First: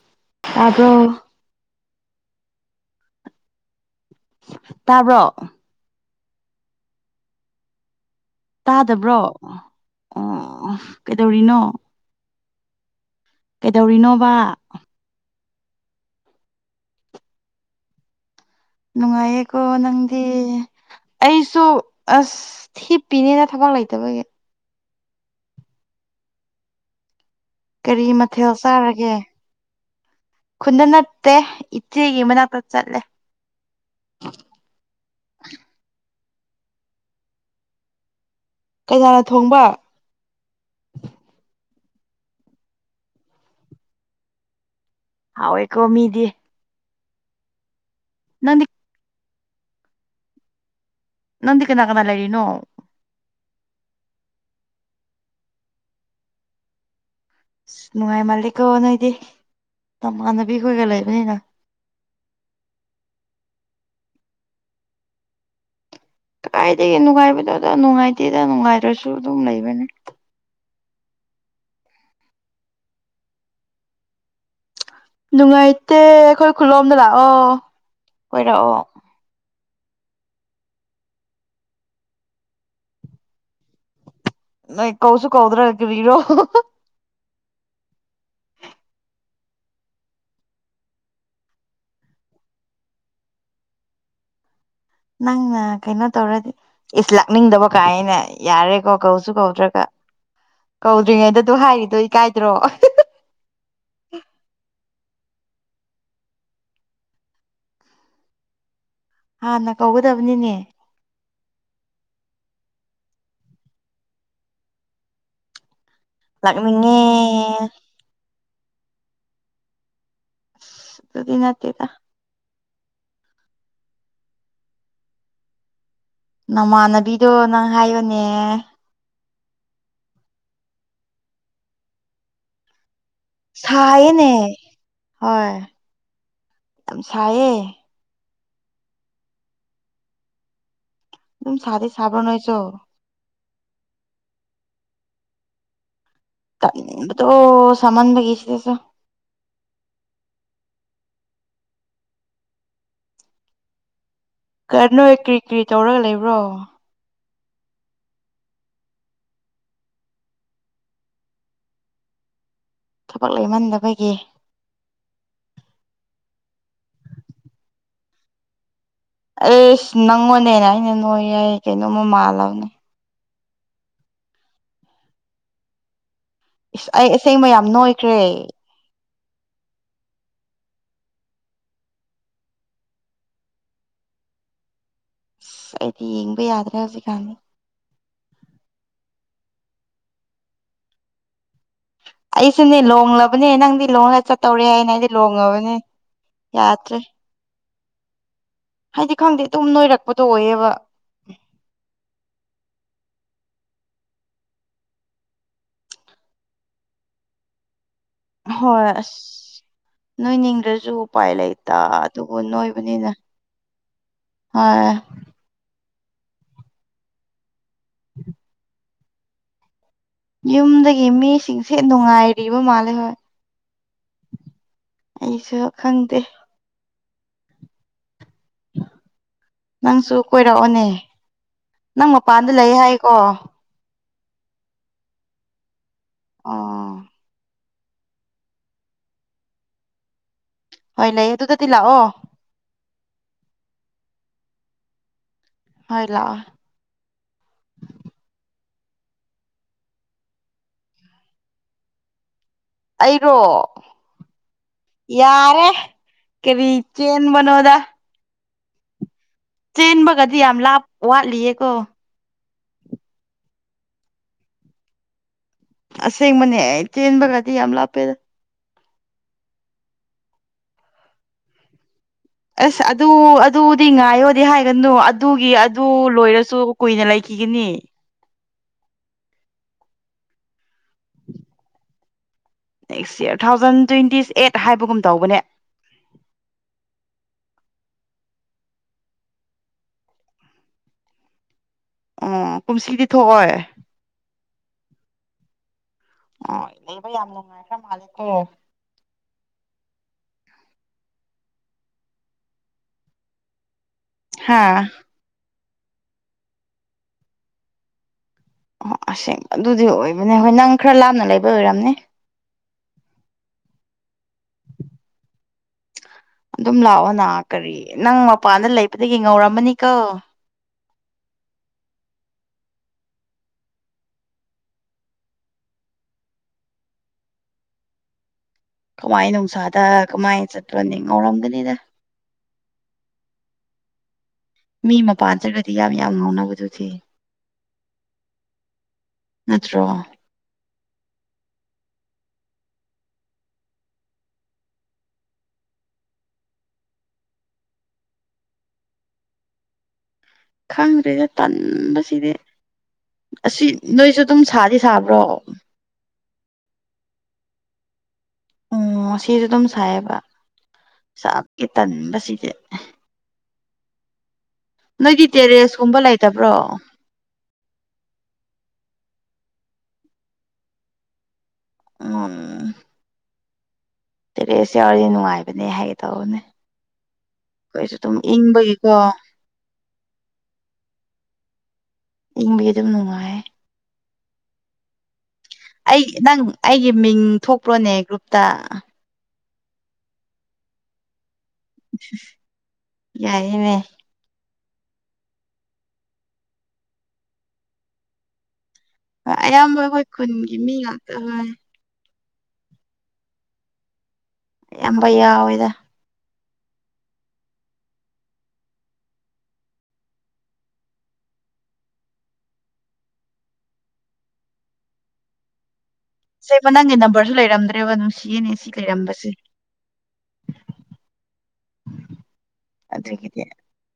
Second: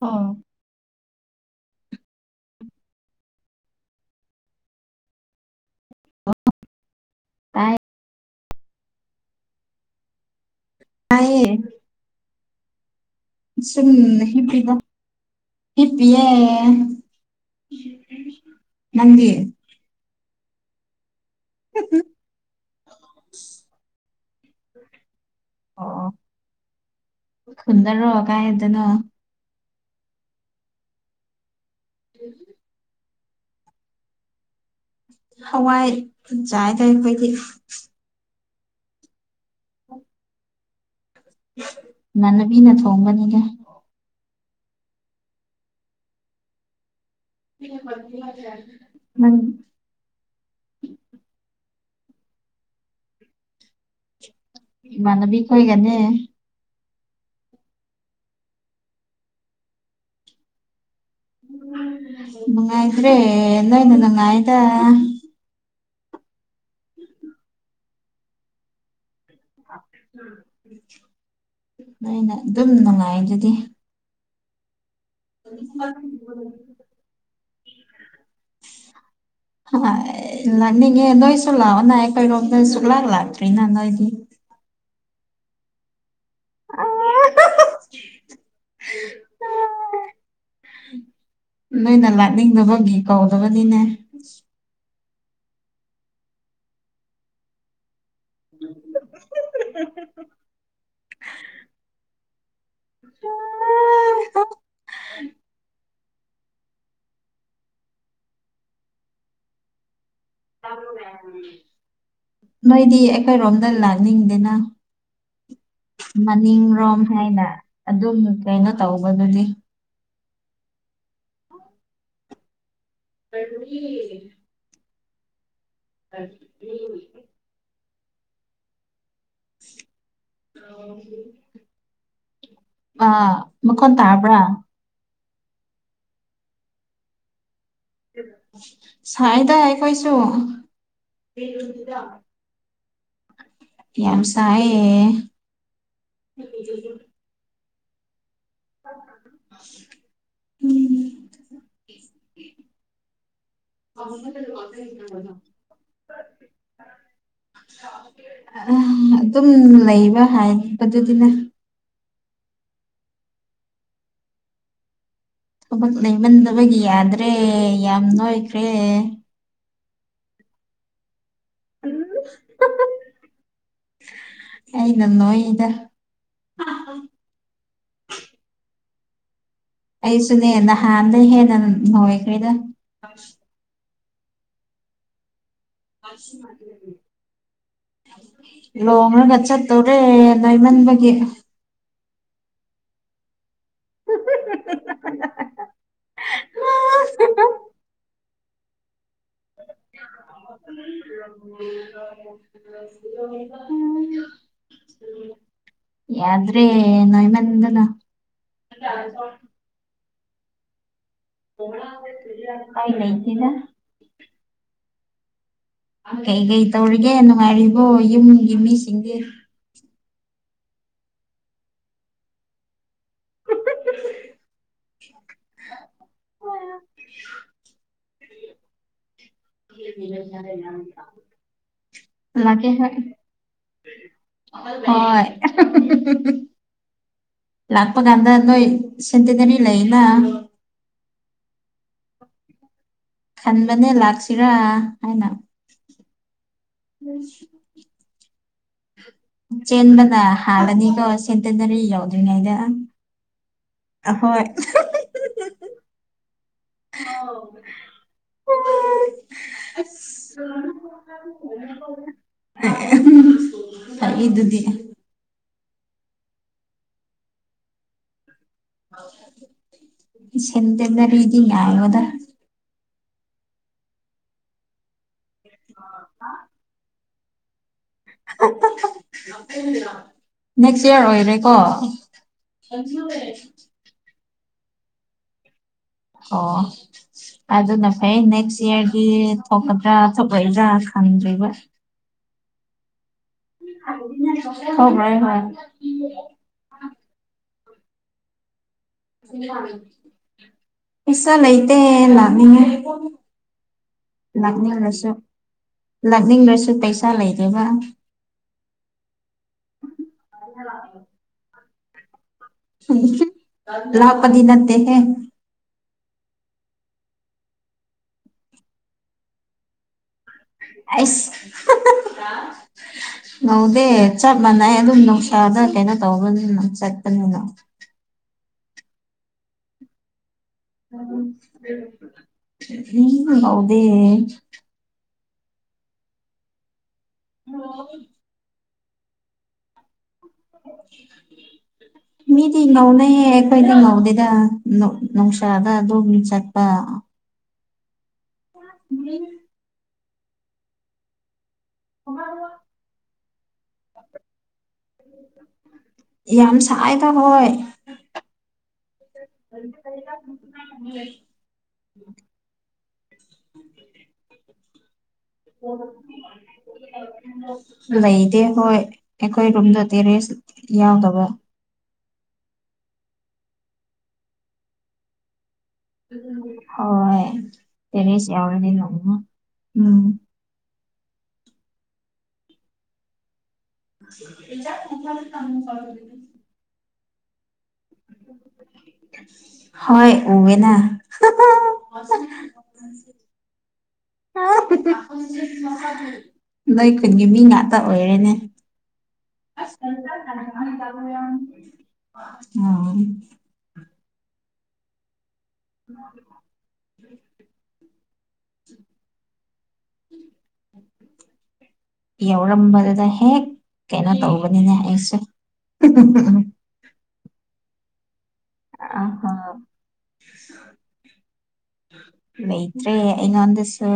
ꯑꯣ ꯇꯥꯕ꯭ꯔꯣ ꯇꯥꯕ꯭ꯔꯣ ꯂꯣ ꯇꯥꯏ ꯇꯥꯗꯕ꯭ꯔꯣ ꯑꯣ ꯇꯥꯏꯌꯦ ꯀꯩꯗꯧꯔꯤꯅꯣ ꯁꯨꯝ ꯅ ꯀꯩꯗꯧꯔꯤꯅꯣꯕ ꯍꯤꯞꯄꯤꯕ ꯍꯤꯞꯄꯤ ꯌꯦ ꯅꯨꯡꯉꯥꯏꯌꯦꯀꯣ ꯅꯪꯗꯤ ꯑꯩꯁꯨ ꯑꯁ ꯍꯤꯞꯄꯤꯅꯦꯅ ꯊꯕꯛ ꯂꯩꯇꯕꯒꯤ ꯑꯣ ꯀꯔꯤ ꯈꯨꯟꯗꯔꯣ ꯃꯊꯦꯜ ꯀꯥꯏꯗꯅꯣ ꯆꯥꯔꯒꯦ ꯈꯨꯟꯗ ꯅꯠꯇꯦ ꯏꯆꯦꯒꯤ ꯃꯅꯥꯛꯇ ꯆꯠꯂꯦ ꯆꯥꯏ ꯇꯥꯏ ꯈꯣꯏꯗꯤ ꯀꯅꯥꯅ ꯊꯣꯡꯕ ꯏꯃꯥꯟꯅꯕꯤꯅ ꯊꯣꯡꯕꯅꯤꯗ ꯍꯥꯎꯋꯦꯀꯣ ꯃꯤꯗꯤ ꯅꯪꯗꯤ [unintelligible] ꯅꯪꯗꯤ ꯀꯅꯥ ꯀꯅꯥ ꯂꯩꯔꯤꯅꯣ ꯏꯃꯥꯟꯅꯕꯤ ꯈꯣꯏꯒꯅꯦ ꯅꯨꯡꯉꯥꯏꯃꯜꯂꯤꯀꯣ ꯅꯣꯏꯗꯤ ꯅꯃꯥꯟꯅꯕꯤ ꯈꯣꯏꯒ ꯂꯩ ꯅꯨꯡꯉꯥꯏꯇ꯭ꯔꯦ ꯅꯣꯏꯅ ꯅꯨꯡꯉꯥꯏꯌꯦꯗ ꯀꯗꯥꯏꯗꯒꯤ ꯅꯨꯡꯉꯥꯏꯕꯗꯣꯗ ꯅꯨꯡꯉꯥꯏꯇꯦꯗ ꯅꯨꯡꯉꯥꯏꯗ꯭ꯔꯁꯨ ꯑꯗꯨꯝ ꯂꯩꯕꯅꯦ ꯑꯩꯅ ꯑꯗꯨꯝ ꯅꯨꯡꯉꯥꯏꯗꯨꯗꯤ ꯅꯨꯡꯉꯥꯏꯇꯦ ꯑꯩꯈꯣꯏ ꯈꯨꯜꯂꯣꯝꯗ ꯂꯥꯛꯑꯣ ꯀꯣꯏꯔꯛꯑꯣ ꯍꯥꯢ ꯂꯥꯛꯅꯤꯡꯉꯦ ꯅꯣꯏꯁꯨꯨ ꯂꯥꯛꯑꯣꯅ ꯑꯩꯈꯣꯢꯔꯣꯝꯗ ꯁꯨꯡꯂꯥꯛ ꯂꯥꯛꯇ꯭ꯔꯤ ꯅ ꯅꯣꯏꯗꯤ ꯅꯣꯢ ꯀꯧꯁꯨ ꯀꯧꯗ꯭ꯔꯒ ꯀꯔꯤꯔꯣ ꯑꯥ [unintelligible] ꯅꯣꯏꯅ ꯂꯥꯥꯛꯅꯤꯡꯗꯕꯒꯤ ꯀꯧꯗꯕꯅꯤꯅꯦ ꯅꯪꯅ ꯀꯩꯅꯣ ꯇꯧꯔꯗꯤ ꯏꯁ ꯂꯥꯛꯅꯤꯡꯗꯕ ꯀꯥꯏꯅ ꯌꯥꯔꯦꯀꯣ ꯀꯧꯁꯨ ꯀꯧꯗ꯭ꯔꯒ ꯀꯧꯗ꯭ꯔꯤꯉꯩꯗ ꯗꯨ ꯍꯥꯏꯔꯤꯗꯣ ꯏꯀꯥꯏꯗ꯭ꯔꯣ [unintelligible] [unintelligible] ꯍꯥꯟꯅ ꯀꯧꯒꯗꯝꯅꯤꯅꯦ ꯅꯣꯏꯗꯤ ꯑꯩꯈꯣꯏꯔꯣꯝꯗ ꯂꯥꯛꯅꯤꯡꯗꯦꯅ ꯃꯅꯤꯡ ꯂꯥꯛꯅꯤꯡꯉꯦ ꯔꯣꯝ ꯍꯥꯏꯅ ꯑꯗꯨꯝ ꯀꯩꯅꯣ ꯇꯧꯕꯗꯨꯗꯤ ꯑꯗꯨꯗꯤ ꯅꯠꯇꯦꯗ [unintelligible] ꯅꯃꯥꯟꯅꯕꯤꯗꯣ ꯅꯪ ꯍꯥꯏꯌꯣꯅꯦ ꯑꯥ ꯃꯈꯣꯟ ꯁꯥꯏꯌꯦꯅꯦ ꯇꯥꯕ꯭ꯔꯥ ꯍꯣꯏ ꯌꯥꯝ ꯁꯥꯏꯌꯦ ꯁꯥꯏꯌꯦꯗ ꯑꯩꯈꯣꯏꯁꯨ ꯑꯗꯨꯝ ꯁꯥꯗꯤ ꯁꯥꯕ꯭ꯔꯣ ꯅꯣꯢꯁꯨ ꯌꯥꯝ ꯁꯥꯢꯌꯦ ꯇꯟꯕꯗꯣ ꯁꯥꯃꯟꯕꯒꯤ ꯁꯤꯗꯁꯨ [inaudible] [inaudible] ꯀ ꯅꯣꯏ ꯀ꯭ꯔꯤ ꯀ꯭ꯔꯤ ꯇꯧꯔꯒ ꯂꯩꯕ꯭ꯔꯣ ꯎꯝ ꯑꯗꯨꯝ ꯂꯩꯕ ꯍꯥꯏꯕꯗꯨꯗꯤꯅ ꯊꯕꯛ ꯂꯩꯃꯟꯗꯕꯒꯤ ꯊꯕꯛ ꯂꯩꯃꯟꯗꯕꯒꯤ ꯌꯥꯗ꯭ꯔꯦ ꯌꯥꯝ ꯅꯣꯏꯈ꯭ꯔꯦ ꯑꯦ ꯅꯪꯉꯣꯟꯗꯩ ꯍꯦꯟꯅ ꯑꯩꯅ ꯅꯣꯏ ꯌꯦ ꯀꯩꯅꯣꯃ ꯃꯥꯜꯂꯕꯅꯦ ꯑꯩꯅ ꯅꯣꯏꯗ ꯏꯁ ꯑꯩ ꯑꯁꯦꯡꯕ ꯌꯥꯝ ꯅꯣꯏꯈ꯭ꯔꯦ ꯑꯩꯁꯨꯅꯦ ꯅꯍꯥꯟꯗꯩ ꯍꯦꯟꯅ ꯅꯣꯏꯈ꯭ꯔꯦꯗ ꯑꯩꯗꯤ ꯌꯦꯡꯕ ꯌꯥꯗ꯭ꯔꯦ ꯍꯧꯖꯤꯛꯀꯥꯟꯖꯦ ꯂꯣꯡꯔꯒ ꯆꯠꯇꯣꯔꯦ ꯅꯣꯢꯃꯟꯕꯒꯤ ꯑꯩꯁꯨꯅꯦ ꯂꯣꯡꯂꯕꯅꯦ ꯅꯪꯗꯤ ꯂꯣꯡꯉ ꯆꯠꯇꯧꯔꯦ ꯍꯥꯏꯅ ꯑꯩꯗꯤ ꯂꯣꯡꯂꯕꯅꯦ ꯌꯥꯗ꯭ꯔꯤ [inaudible] ꯑꯗꯨꯝ ꯅꯣꯏꯔꯛꯄꯗꯣ ꯑꯣꯏꯌꯦꯕ [unintelligible] ꯌꯥꯗ꯭ꯔꯦ ꯅꯣꯏꯃꯟꯗꯅ ꯍꯣꯏ ꯑꯁ ꯅꯣꯏꯅꯤꯡꯗ꯭ꯔꯁꯨ ꯎꯄꯥꯏ ꯂꯩꯇ ꯑꯗꯨꯕꯨ ꯎꯄꯥꯏ ꯅꯣꯏꯕꯅꯤꯅ ꯂꯩꯇꯦꯗ ꯑ ꯀꯩꯀꯩ ꯇꯧꯔꯤꯒꯦ ꯅꯨꯡꯉꯥꯏꯔꯤꯕꯣ ꯌꯨꯝꯒꯤ ꯃꯤꯁꯤꯡꯗꯤ ꯌꯨꯝꯗꯒꯤ ꯃꯤꯁꯤꯡꯁꯦ ꯅꯨꯡꯉꯥꯏꯔꯤꯕ ꯃꯥꯜꯂꯦ ꯍꯣꯏ ꯑꯩꯁꯨ ꯈꯪꯗꯦ ꯅꯪꯁꯨ ꯀꯣꯏꯔꯛꯑꯣꯅꯦ [unintelligible] ꯅꯪ ꯃꯄꯥꯟꯗ ꯂꯩ ꯍꯥꯏꯌꯦꯀꯣ ꯍꯣꯢ [unintelligible] ꯑꯣ ꯂꯥꯛꯄ ꯀꯥꯟꯗ ꯅꯣꯏ ꯁꯦꯟꯇꯦꯅꯔꯤ ꯂꯩꯅ ꯍꯣꯏ ꯂꯩꯌꯦ ꯑꯗꯨꯗꯗꯤ ꯂꯥꯛꯑꯣ ꯈꯟꯕꯅꯦ ꯂꯥꯛꯁꯤꯔꯥ ꯍꯥꯏꯅ [inaudible] ꯍꯣꯏ ꯂꯥꯛꯑꯣ ꯆꯦꯟꯕꯅ ꯍꯥꯜꯂꯅꯤꯀꯣ ꯁꯦꯟꯇꯅꯔꯤ ꯌꯧꯗ꯭ꯔꯤꯉꯩꯗ ꯑꯩꯔꯣ ꯑꯍꯣꯏ ꯌꯥꯔꯦ ꯀꯦꯔꯤ ꯆꯦꯟꯕꯅꯣꯗ ꯆꯦꯟꯕꯒꯗꯤ ꯌꯥꯝ ꯂꯥꯞ ꯋꯥꯠꯂꯤꯌꯦ ꯀꯣ [unintelligible] ꯄꯛꯏꯗꯨꯗꯤ ꯑꯁꯦꯡꯕꯅꯦ ꯑꯦ ꯆꯦꯟꯕꯒꯗꯤ ꯌꯥꯝ ꯂꯥꯞꯄꯦꯗ ꯁꯦꯟꯇꯦꯅꯔꯤꯗꯤ ꯌꯥꯔꯣꯗ ꯑꯁ ꯑꯗꯨ ꯑꯗꯨꯗꯤ ꯉꯥꯏꯌꯣꯗꯤ ꯍꯥꯏꯒꯅꯨ ꯑꯗꯨꯒꯤ ꯑꯗꯨ ꯂꯣꯏꯔꯁꯨ ꯀꯨꯏꯅ ꯂꯩ ꯀꯤꯒꯅꯤ [unintelligible] ꯅꯦꯛꯁ ꯏꯌꯔ ꯑꯣꯏꯔꯦꯀꯣ next year two thousand ꯇ꯭ꯋꯦꯟꯇꯤꯁ eight ꯍꯥꯏꯕꯒꯨꯝ ꯇꯧꯕꯅꯦ ꯑꯣ ꯑꯗꯨꯅ ꯐꯩ ꯅꯦꯛꯁ ꯏꯌꯔꯒꯤ ꯊꯣꯛꯀꯗ꯭ꯔꯥ ꯊꯣꯛꯑꯣꯏꯗ꯭ꯔꯥ ꯈꯪꯗ꯭ꯔꯤꯕ ꯑꯣ ꯀꯨꯝꯁꯤꯗꯤ ꯊꯣꯛꯑꯣꯏ [unintelligible] ꯑꯣ ꯂꯩꯕ ꯌꯥꯝ ꯅꯨꯡꯉꯥꯏꯈ꯭ꯔ ꯃꯥꯂꯦꯀꯣ ꯄꯩꯁꯥ ꯂꯩꯇꯦ ꯂꯥꯡꯅꯤꯡꯉꯦ ꯍꯥ ꯂꯥꯛꯅꯤꯡꯉꯁꯨ ꯂꯥꯛꯅꯤꯡꯉꯁꯨ ꯄꯩꯁꯥ ꯂꯩꯇꯕ ꯑꯣ ꯑꯁꯦꯡꯕ ꯑꯗꯨꯗꯤ ꯑꯣꯏꯕꯅꯦ ꯍꯣꯏ ꯅꯪ ꯈꯔ ꯂꯥꯞꯅ ꯂꯩꯕ ꯑꯣꯏꯔꯝꯅꯤ ꯂꯥꯞꯄꯗꯤ ꯅꯠꯇꯦꯍꯦ ꯑꯗꯨꯝ ꯂꯥꯛꯑꯣ ꯅ ꯀꯔꯤ ꯅꯪ ꯃꯄꯥꯟꯗ ꯂꯩꯕꯗꯒꯤ ꯉꯧꯔꯝꯃꯅꯤꯀꯣ ꯑꯩꯁ ꯉꯧꯗꯦ ꯆꯞ ꯃꯥꯟꯅꯩ ꯑꯗꯨꯝ ꯅꯨꯡꯁꯥꯗ ꯀꯩꯅꯣ ꯇꯧꯕꯅꯤꯅ ꯆꯠꯄꯅꯤꯅ ꯀꯃꯥꯏ ꯅꯨꯡꯁꯥꯗ ꯀꯃꯥꯏꯅ ꯆꯠ ꯉꯧꯗꯦ ꯃꯤ ꯃꯄꯥꯟ ꯆꯠꯗ꯭ꯔꯒꯗꯤ ꯌꯥꯝ ꯌꯥꯝ ꯉꯧꯎꯅꯕꯗꯨꯗꯤ [unintelligible] ꯅꯠꯇ꯭ꯔꯣ [unintelligible] ꯃꯤꯗꯤ ꯉꯧꯅꯩꯍꯌꯦ ꯑꯩꯈꯣꯏꯅ ꯉꯧꯗꯦꯗ ꯅꯨꯡꯁꯥꯒ ꯑꯗꯨꯝ ꯆꯠꯄ [unintelligible] ꯈꯪꯗ꯭ꯔꯦꯗ ꯇꯟꯕꯁꯤꯗꯤ ꯑꯁꯤ ꯅꯣꯏꯁꯨ ꯑꯗꯨꯝ ꯁꯥꯗꯤ ꯁꯥꯕ꯭ꯔꯣ ꯌꯥꯝ ꯁꯥꯏꯗ ꯍꯣꯏ ꯎꯝ ꯉꯥꯁꯤꯁꯨ ꯑꯗꯨꯝ ꯁꯥꯏꯌꯦꯕ ꯁꯥꯕꯒꯤ ꯇꯟꯕ ꯁꯤ ꯇꯦꯔꯦꯁꯀꯨꯝꯕ ꯂꯩꯇꯕ꯭ꯔꯣ ꯂꯩꯗꯦ ꯍꯣꯏ ꯑꯩꯈꯣꯏ ꯔꯨꯝꯗꯣ ꯇꯦꯔꯦꯁ ꯌꯥꯎꯗꯕ ꯎꯝ ꯇꯦꯔꯦꯁ ꯌꯥꯎꯔꯗꯤ ꯅꯨꯡꯉꯥꯏ ꯍꯣꯏ ꯑꯩꯈꯣꯏꯁꯨ ꯑꯗꯨꯝ ꯇꯦꯔꯦꯁ ꯌꯥꯎꯔꯗꯤ ꯏꯪꯕꯒꯤꯀꯣ ꯅꯨꯡ ꯎꯝ ꯏꯪꯕꯤ ꯑꯗꯨꯝ ꯅꯨꯡꯉꯥꯏ [unintelligible] ꯑꯩ ꯅꯪ ꯑꯩꯒꯤ ꯃꯤꯡ ꯊꯣꯛꯄ꯭ꯔꯣꯅꯦ ꯒ꯭ꯔꯨꯞꯇ ꯍꯣꯏ ꯎꯋꯦꯅ ꯌꯥꯏꯅꯦ ꯅꯣꯏ ꯈꯨꯟꯒꯤ ꯃꯤ ꯉꯥꯛꯇ ꯑꯣꯏꯔꯦꯅꯦ ꯍꯣꯏ ꯑꯌꯥꯝꯕ ꯑꯩꯈꯣꯏ ꯈꯨꯟꯒꯤ ꯃꯤ ꯉꯥꯛꯇ ꯍꯣꯏ ꯑꯝ ꯑꯌꯥꯝꯕ ꯌꯥꯎꯋꯦ [unintelligible] [inaudible] ꯌꯥꯎꯔꯝꯕꯗ ꯍꯦꯛ ꯀꯩꯅꯣ ꯇꯧꯕꯅꯤꯅꯦ ꯑꯩꯁꯦ ꯆꯦꯒ ꯅꯪꯒꯤ ꯅꯝꯕꯔꯖꯨ ꯂꯩꯔꯝꯗ꯭ꯔꯦꯕ ꯅ ꯑꯥ ꯍꯥ ꯂꯩꯇ꯭ꯔꯦ ꯑꯗꯨꯒꯤꯗꯤ ꯑꯩꯉꯣꯟꯗꯁꯨ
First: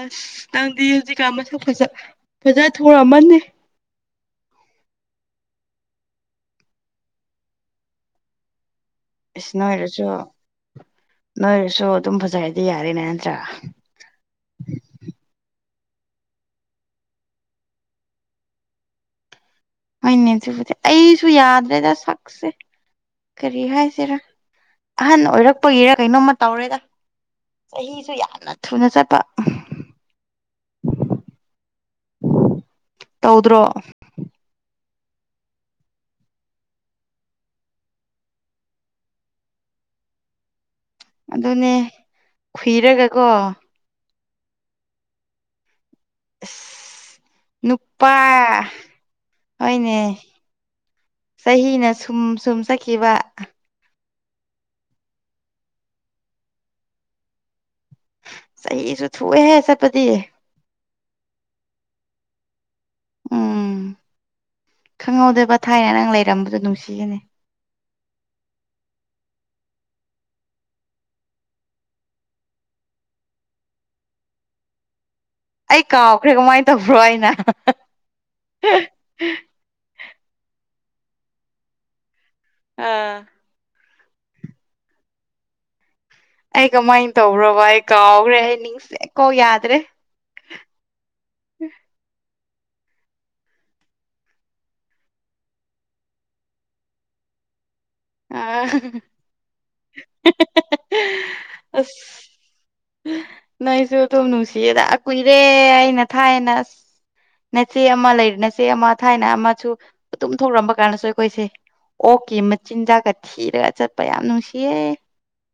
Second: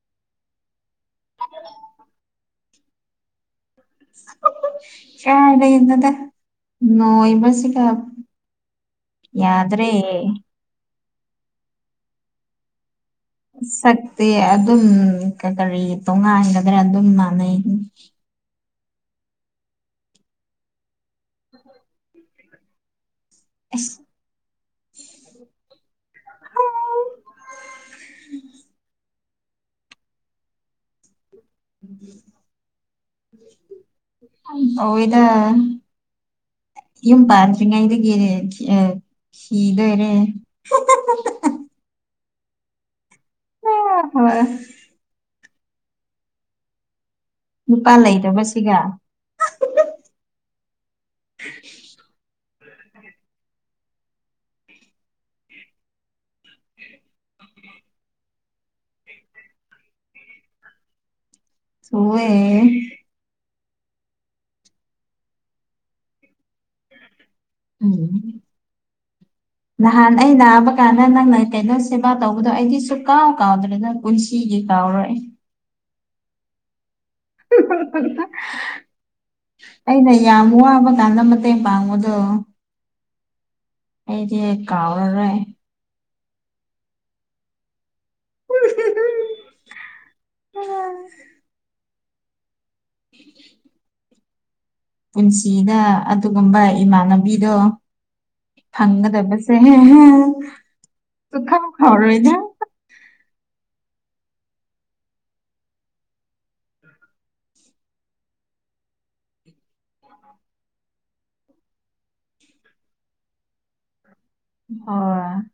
ꯑꯁ ꯅꯪꯗꯤ ꯍꯧꯖꯤꯛꯀꯥꯟ ꯃꯁꯛ ꯐꯖ ꯐꯖ ꯊꯣꯔꯛꯑꯃꯅꯤ ꯀꯥꯏꯗꯩꯅꯣꯗꯥ ꯅꯣꯏꯕꯁꯤꯒꯥ ꯑꯁ ꯌꯥꯗ꯭ꯔꯦ ꯅꯣꯏꯔꯁꯨ ꯅꯣꯏꯔꯁꯨ ꯑꯗꯨꯝ ꯐꯖꯔꯗꯤ ꯌꯥꯔꯦꯅꯦ ꯁꯛꯇꯤ ꯑꯗꯨꯝ ꯀꯔꯤ ꯇꯣꯉꯥꯟꯒꯗ꯭ꯔꯥ ꯑꯗꯨꯝ ꯃꯥꯟꯅꯩ ꯍꯣꯏꯅꯦ ꯑꯗꯨꯕꯨꯗꯤ ꯑꯩꯁꯨ ꯌꯥꯗ꯭ꯔꯦꯗ ꯁꯛꯁꯦ ꯀꯔꯤ ꯑꯁ ꯍꯥꯏꯁꯤꯔ ꯑꯍꯟ ꯑꯣꯏꯔꯛꯄꯒꯤꯔꯥ ꯀꯩꯅꯣꯝꯃ ꯇꯧꯔꯦꯗꯥ ꯆꯍꯤꯁꯨ ꯌꯥꯝꯅ ꯊꯨꯅ ꯆꯠꯄ [unintelligible] ꯇꯧꯗ꯭ꯔꯣ ꯑꯩ ꯍꯣꯏꯗꯥ ꯌꯨꯝ ꯄꯥꯟꯗ꯭ꯔꯤꯉꯩꯗꯒꯤ ꯊꯤ ꯑꯥ ꯊꯤꯗꯣꯏꯔꯦ ꯑꯗꯨꯅꯦ ꯈꯨꯏꯔꯒ ꯀꯣ ꯍꯣꯏ ꯅꯨꯄꯥ ꯍꯣꯏꯅꯦ ꯆꯍꯤꯅ ꯁꯨꯝ ꯁꯨꯝ ꯆꯠꯈꯤꯕ [inaudible] ꯆꯍꯤꯁꯨ ꯊꯨꯑꯦꯍꯦ ꯆꯠꯄꯗꯤ ꯊꯨꯋꯦ ꯎꯝ ꯈꯪꯍꯧꯗꯦꯕ ꯊꯥꯏꯅ ꯅꯪ ꯂꯩꯔꯝꯕꯗꯣ ꯅꯨꯡꯁꯤꯌꯦꯅꯦ ꯎꯝ ꯅꯍꯥꯟ ꯑꯩ ꯅꯥꯕ ꯀꯥꯟꯗ ꯅꯪꯅ ꯀꯩꯅꯣ ꯁꯦꯕꯥ ꯇꯧꯕꯗꯣ ꯑꯩꯗꯤ ꯁꯨꯀꯥꯎ ꯀꯥꯎꯗ꯭ꯔꯤ ꯅꯪ ꯄꯨꯟꯁꯤꯒꯤ ꯒꯤ ꯀꯥꯎꯔꯣꯏ ꯑꯩ ꯀꯥꯎꯈ꯭ꯔꯦ ꯀꯃꯥꯏ ꯇꯧ [unintelligible] ꯑꯩꯅ ꯌꯥꯝ ꯋꯥꯕ ꯀꯥꯟꯗ ꯃꯇꯦꯡ ꯄꯥꯡꯕꯗꯨ ꯑꯥ ꯑꯩꯗꯤ ꯀꯥꯎꯔꯔꯣꯏ ꯑꯩ ꯀꯃꯥꯏꯅ ꯇꯧꯕ꯭ꯔꯣꯕ ꯑꯩ ꯀꯥꯎꯒ꯭ꯔꯦ ꯑꯩ ꯅꯤꯡꯁꯦ ꯀꯣꯛ ꯌꯥꯗ꯭ꯔꯦ [inaudible] [inaudible] ꯄꯨꯟꯁꯤꯗꯥ ꯑꯗꯨꯒꯨꯝꯕ ꯏꯃꯥꯟꯅꯕꯤꯗꯣ ꯑ ꯐꯪꯒꯗꯕꯁꯦ ꯍꯦ ꯍꯦ ꯁꯨꯐꯪ ꯑꯁ ꯐꯔꯣꯏꯗ ꯅꯣꯏꯁꯨ ꯑꯗꯨꯝ ꯅꯨꯡꯁꯤꯌꯦꯗꯥ ꯑꯥ ꯀꯨꯏꯔꯦ ꯑꯩꯅ ꯊꯥꯏꯅ ꯑꯁ ꯅꯆꯦ ꯑꯃ ꯂꯩꯔꯤ ꯅꯆꯦ ꯑꯃ ꯊꯥꯏꯅ ꯑꯃꯁꯨ ꯑꯗꯨꯨꯝ ꯊꯣꯛꯔꯝꯕ ꯀꯥꯟꯗꯁꯨ ꯑꯩꯈꯣꯏꯁꯦ ꯑꯣꯛꯀꯤ ꯃꯆꯤꯟꯖꯥꯛꯀ ꯊꯤꯔꯒ ꯆꯠ ꯍꯣꯏ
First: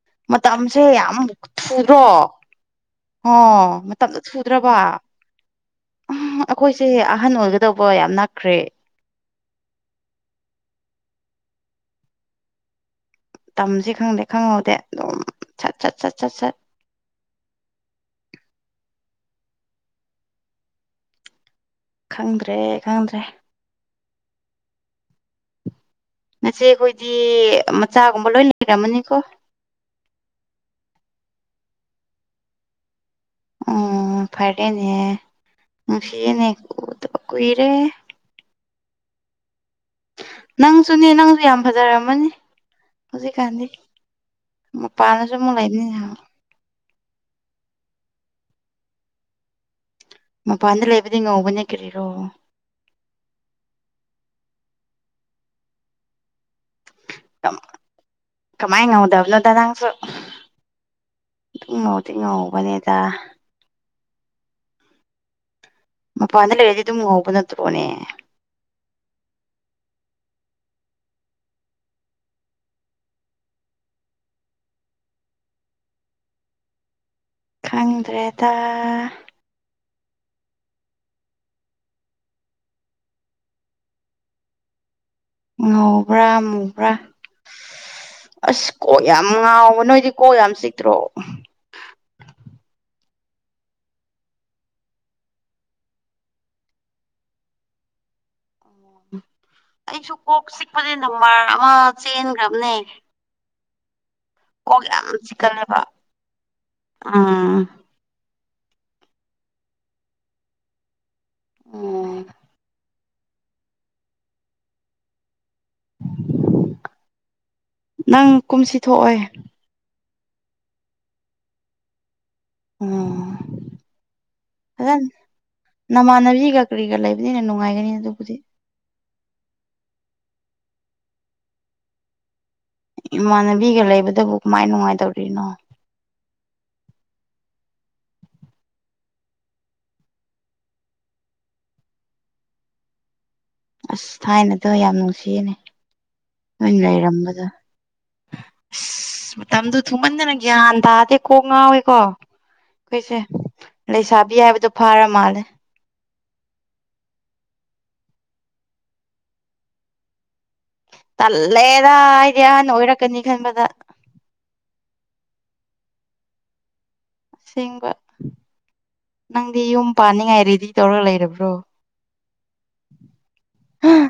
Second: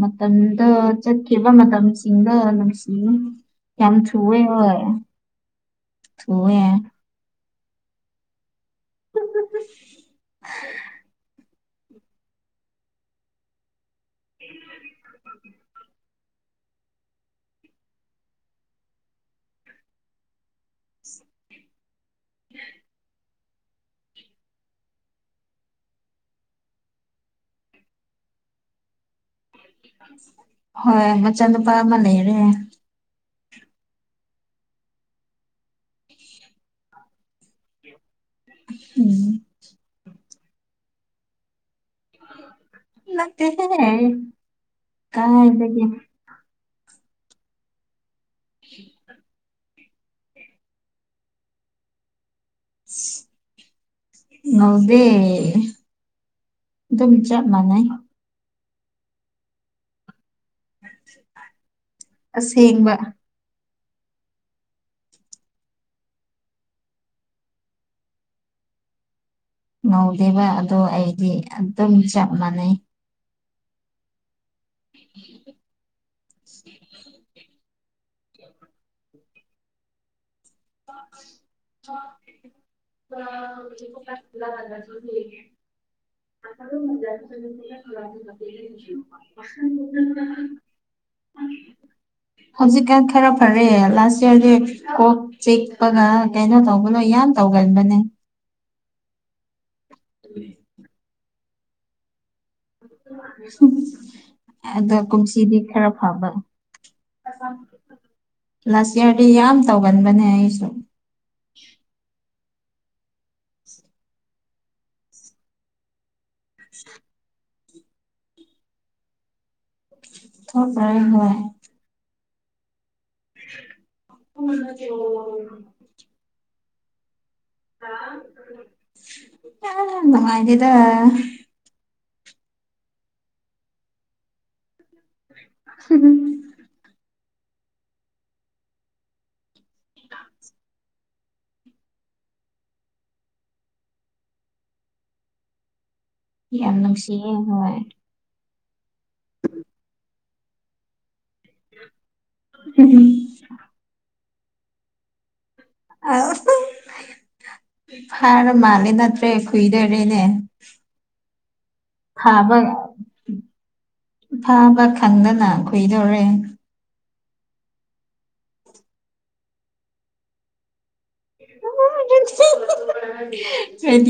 ꯃꯇꯝꯗꯣ ꯃꯇꯥꯝꯁꯦ ꯌꯥꯝ ꯆꯠꯈꯤꯕ ꯊꯨꯗ꯭ꯔꯣ ꯃꯇꯝꯁꯤꯡꯗꯣ ꯅꯨꯡꯁꯤꯌꯦ ꯑꯣ ꯌꯥꯝ ꯃꯇꯝꯗꯣ ꯊꯨꯋꯦ ꯊꯨꯗ꯭ꯔꯕꯥ ꯍꯣꯏ ꯑꯥ ꯊꯨꯋꯦ ꯑꯈꯣꯏꯁꯦ ꯑꯍꯟ ꯑꯣꯏꯒꯗꯧꯕ ꯌꯥꯝ ꯅꯥꯛꯈ꯭ꯔꯦ ꯇꯝꯁꯤ ꯈꯪꯗꯤ ꯈꯪꯍꯧꯗꯦ ꯑꯗꯨꯝ ꯁꯠ ꯁꯠ ꯁꯠ ꯁꯠ ꯁꯠ ꯈꯪꯗ꯭ꯔꯦ ꯈꯪꯗ꯭ꯔꯦ ꯅꯆꯦ ꯈꯣꯏꯗꯤ ꯃꯆꯥꯒꯨꯝꯕ ꯂꯣꯏ ꯂꯩꯔꯝꯃꯅꯤꯀꯣ ꯍꯣꯏ ꯃꯆꯥꯅꯨꯄꯥ ꯑꯃ ꯂꯩꯔꯦ ꯑꯣ ꯐꯔꯦꯅꯦ ꯅꯨꯡꯁꯤꯌꯦꯅꯦ ꯎꯗꯕ ꯀꯨꯏꯔꯦ ꯎꯝ ꯅꯪꯁꯨꯅꯦ ꯅꯪꯁꯨ ꯌꯥꯝ ꯐꯖꯔꯝꯃꯅꯤ ꯍꯧꯖꯤꯛꯀꯥꯟꯗꯤ ꯅꯠꯇꯦꯍꯦ ꯃꯄꯥꯥꯟꯗꯁꯨ ꯑꯃꯨꯛ ꯀꯥꯏꯗꯒꯤ ꯂꯩꯕꯅꯤꯅ ꯍꯥ [inaudible] ꯃꯄꯥꯟꯗ ꯂꯩꯕꯗꯤꯉꯧꯕꯅꯦ ꯀꯔꯤꯔꯣ ꯉꯧꯗꯦ ꯑꯗꯨꯝ ꯆꯥꯞ ꯃꯥꯟꯅꯩ ꯀꯃꯥꯏꯅ ꯉꯧꯗꯕꯅꯣꯗ ꯅꯪꯁꯨ ꯑꯗꯨꯝ ꯉꯧꯗꯤ ꯑꯁꯦꯡꯕ ꯉꯧꯕꯅꯦꯗ ꯃꯄꯥꯟꯗ ꯂꯩꯔꯗꯤ ꯑꯗꯨꯝ ꯉꯧꯕ ꯅꯠꯇ꯭ꯔꯣꯅꯦ ꯉꯧꯗꯦꯕ ꯑꯗꯣ ꯑꯩꯗꯤ ꯑꯗꯨꯝ ꯆꯞ ꯃꯥꯟꯅꯩ [unintelligible] ꯈꯪꯗ꯭ꯔꯦꯗ [unintelligible] ꯉꯧꯕ꯭ꯔꯥ ꯃꯨꯕ꯭ꯔꯥ [unintelligible] ꯍꯨꯖꯤꯇ꯭ꯔꯣ ꯍꯧꯖꯤꯛꯀꯥꯟ ꯈꯔ ꯐꯔꯦ ꯂꯥꯁ ꯏꯌꯥꯔꯅꯦ ꯀꯣꯛ ꯆꯤꯛꯄꯒ ꯀꯩꯅꯣ ꯇꯧꯕꯅ ꯌꯥꯝ ꯇꯧꯒꯟꯕꯅꯦ ꯑꯩꯁꯨ ꯀꯣꯛ ꯆꯤꯛꯄꯁꯦ ꯅꯝꯕꯔ ꯑꯃ ꯆꯦꯟꯈ꯭ꯔꯕꯅꯦ ꯀꯣꯛ ꯑꯗꯣ ꯌꯥꯝ ꯀꯨꯝꯁꯤꯗꯤ ꯆꯤꯛꯀꯜꯂꯦꯕ ꯈꯔ ꯐꯕ ꯎꯝ ꯂꯥꯁ ꯏꯌꯥꯔꯗꯤ ꯌꯥꯝ ꯇꯧꯒꯟꯕꯅꯦ ꯑꯩꯁꯨ [inaudible] ꯁꯤ [inaudible] [unintelligible] ꯅꯪ ꯀꯨꯝꯁꯤ ꯊꯣꯛꯑꯣꯏ ꯊꯣꯛꯂꯣꯏ ꯍꯣꯏ ꯑꯣ ꯑꯗꯨ ꯅꯃꯥꯟꯅꯕꯤꯒ ꯀꯔꯤꯒ ꯂꯩ ꯍꯦꯟꯅ ꯅꯨꯡꯉꯥꯏꯒꯅꯤ ꯑꯗꯨꯕꯨꯗꯤ ꯑ ꯅꯨꯡꯉꯥꯏꯗꯦꯗ ꯏꯃꯥꯟꯅꯕꯤꯒ ꯂꯩꯕꯗꯕꯨ ꯀꯃꯥꯏ ꯅꯨꯡꯉꯥꯏꯗꯧꯔꯤꯅꯣ [inaudible] ꯑꯁ ꯊꯥꯏꯅꯗꯣ ꯌꯥꯝ ꯅꯨꯡꯁꯤꯌꯦꯅꯦ ꯌꯥꯝ ꯑꯩ ꯅꯨꯡꯁꯤꯌꯦ ꯂꯩꯔꯝꯕꯗꯣ ꯍꯣꯏ ꯃꯇꯝꯗꯨ ꯊꯨꯃꯟꯗꯅ ꯒ꯭ꯌꯥꯟ ꯇꯥꯗꯦ ꯀꯣꯛ ꯉꯥꯎꯋꯦꯀꯣ ꯑꯩꯁꯦ ꯂꯩꯁꯥꯕꯤ ꯍꯥꯏꯕꯗꯣ ꯐꯥꯔ ꯃꯥꯜꯂꯦ ꯑ ꯐꯔ ꯃꯥꯜꯂꯦ ꯅꯠꯇ꯭ꯔꯦ ꯈꯨꯏꯗꯔꯦꯅꯦ ꯇꯜꯂꯦꯗ ꯑꯩꯗꯤ ꯑꯍꯟ ꯑꯣꯏꯔꯛꯀꯅꯤ ꯈꯟꯕꯗ ꯐꯥꯕ ꯈꯪꯗꯅ ꯈꯨꯏꯗꯧꯔꯦ ꯑꯁꯦꯡꯕ ꯅꯪꯗꯤ ꯌꯨꯝ ꯄꯥꯟꯅꯤꯡꯉꯥꯏ ꯔꯦꯗꯤ ꯇꯧꯔꯒ ꯂꯩꯔꯕ ꯀꯗꯥꯏꯗꯒꯤ [unintelligible] ꯍꯥ ꯐ꯭ꯔꯦꯟꯂꯤ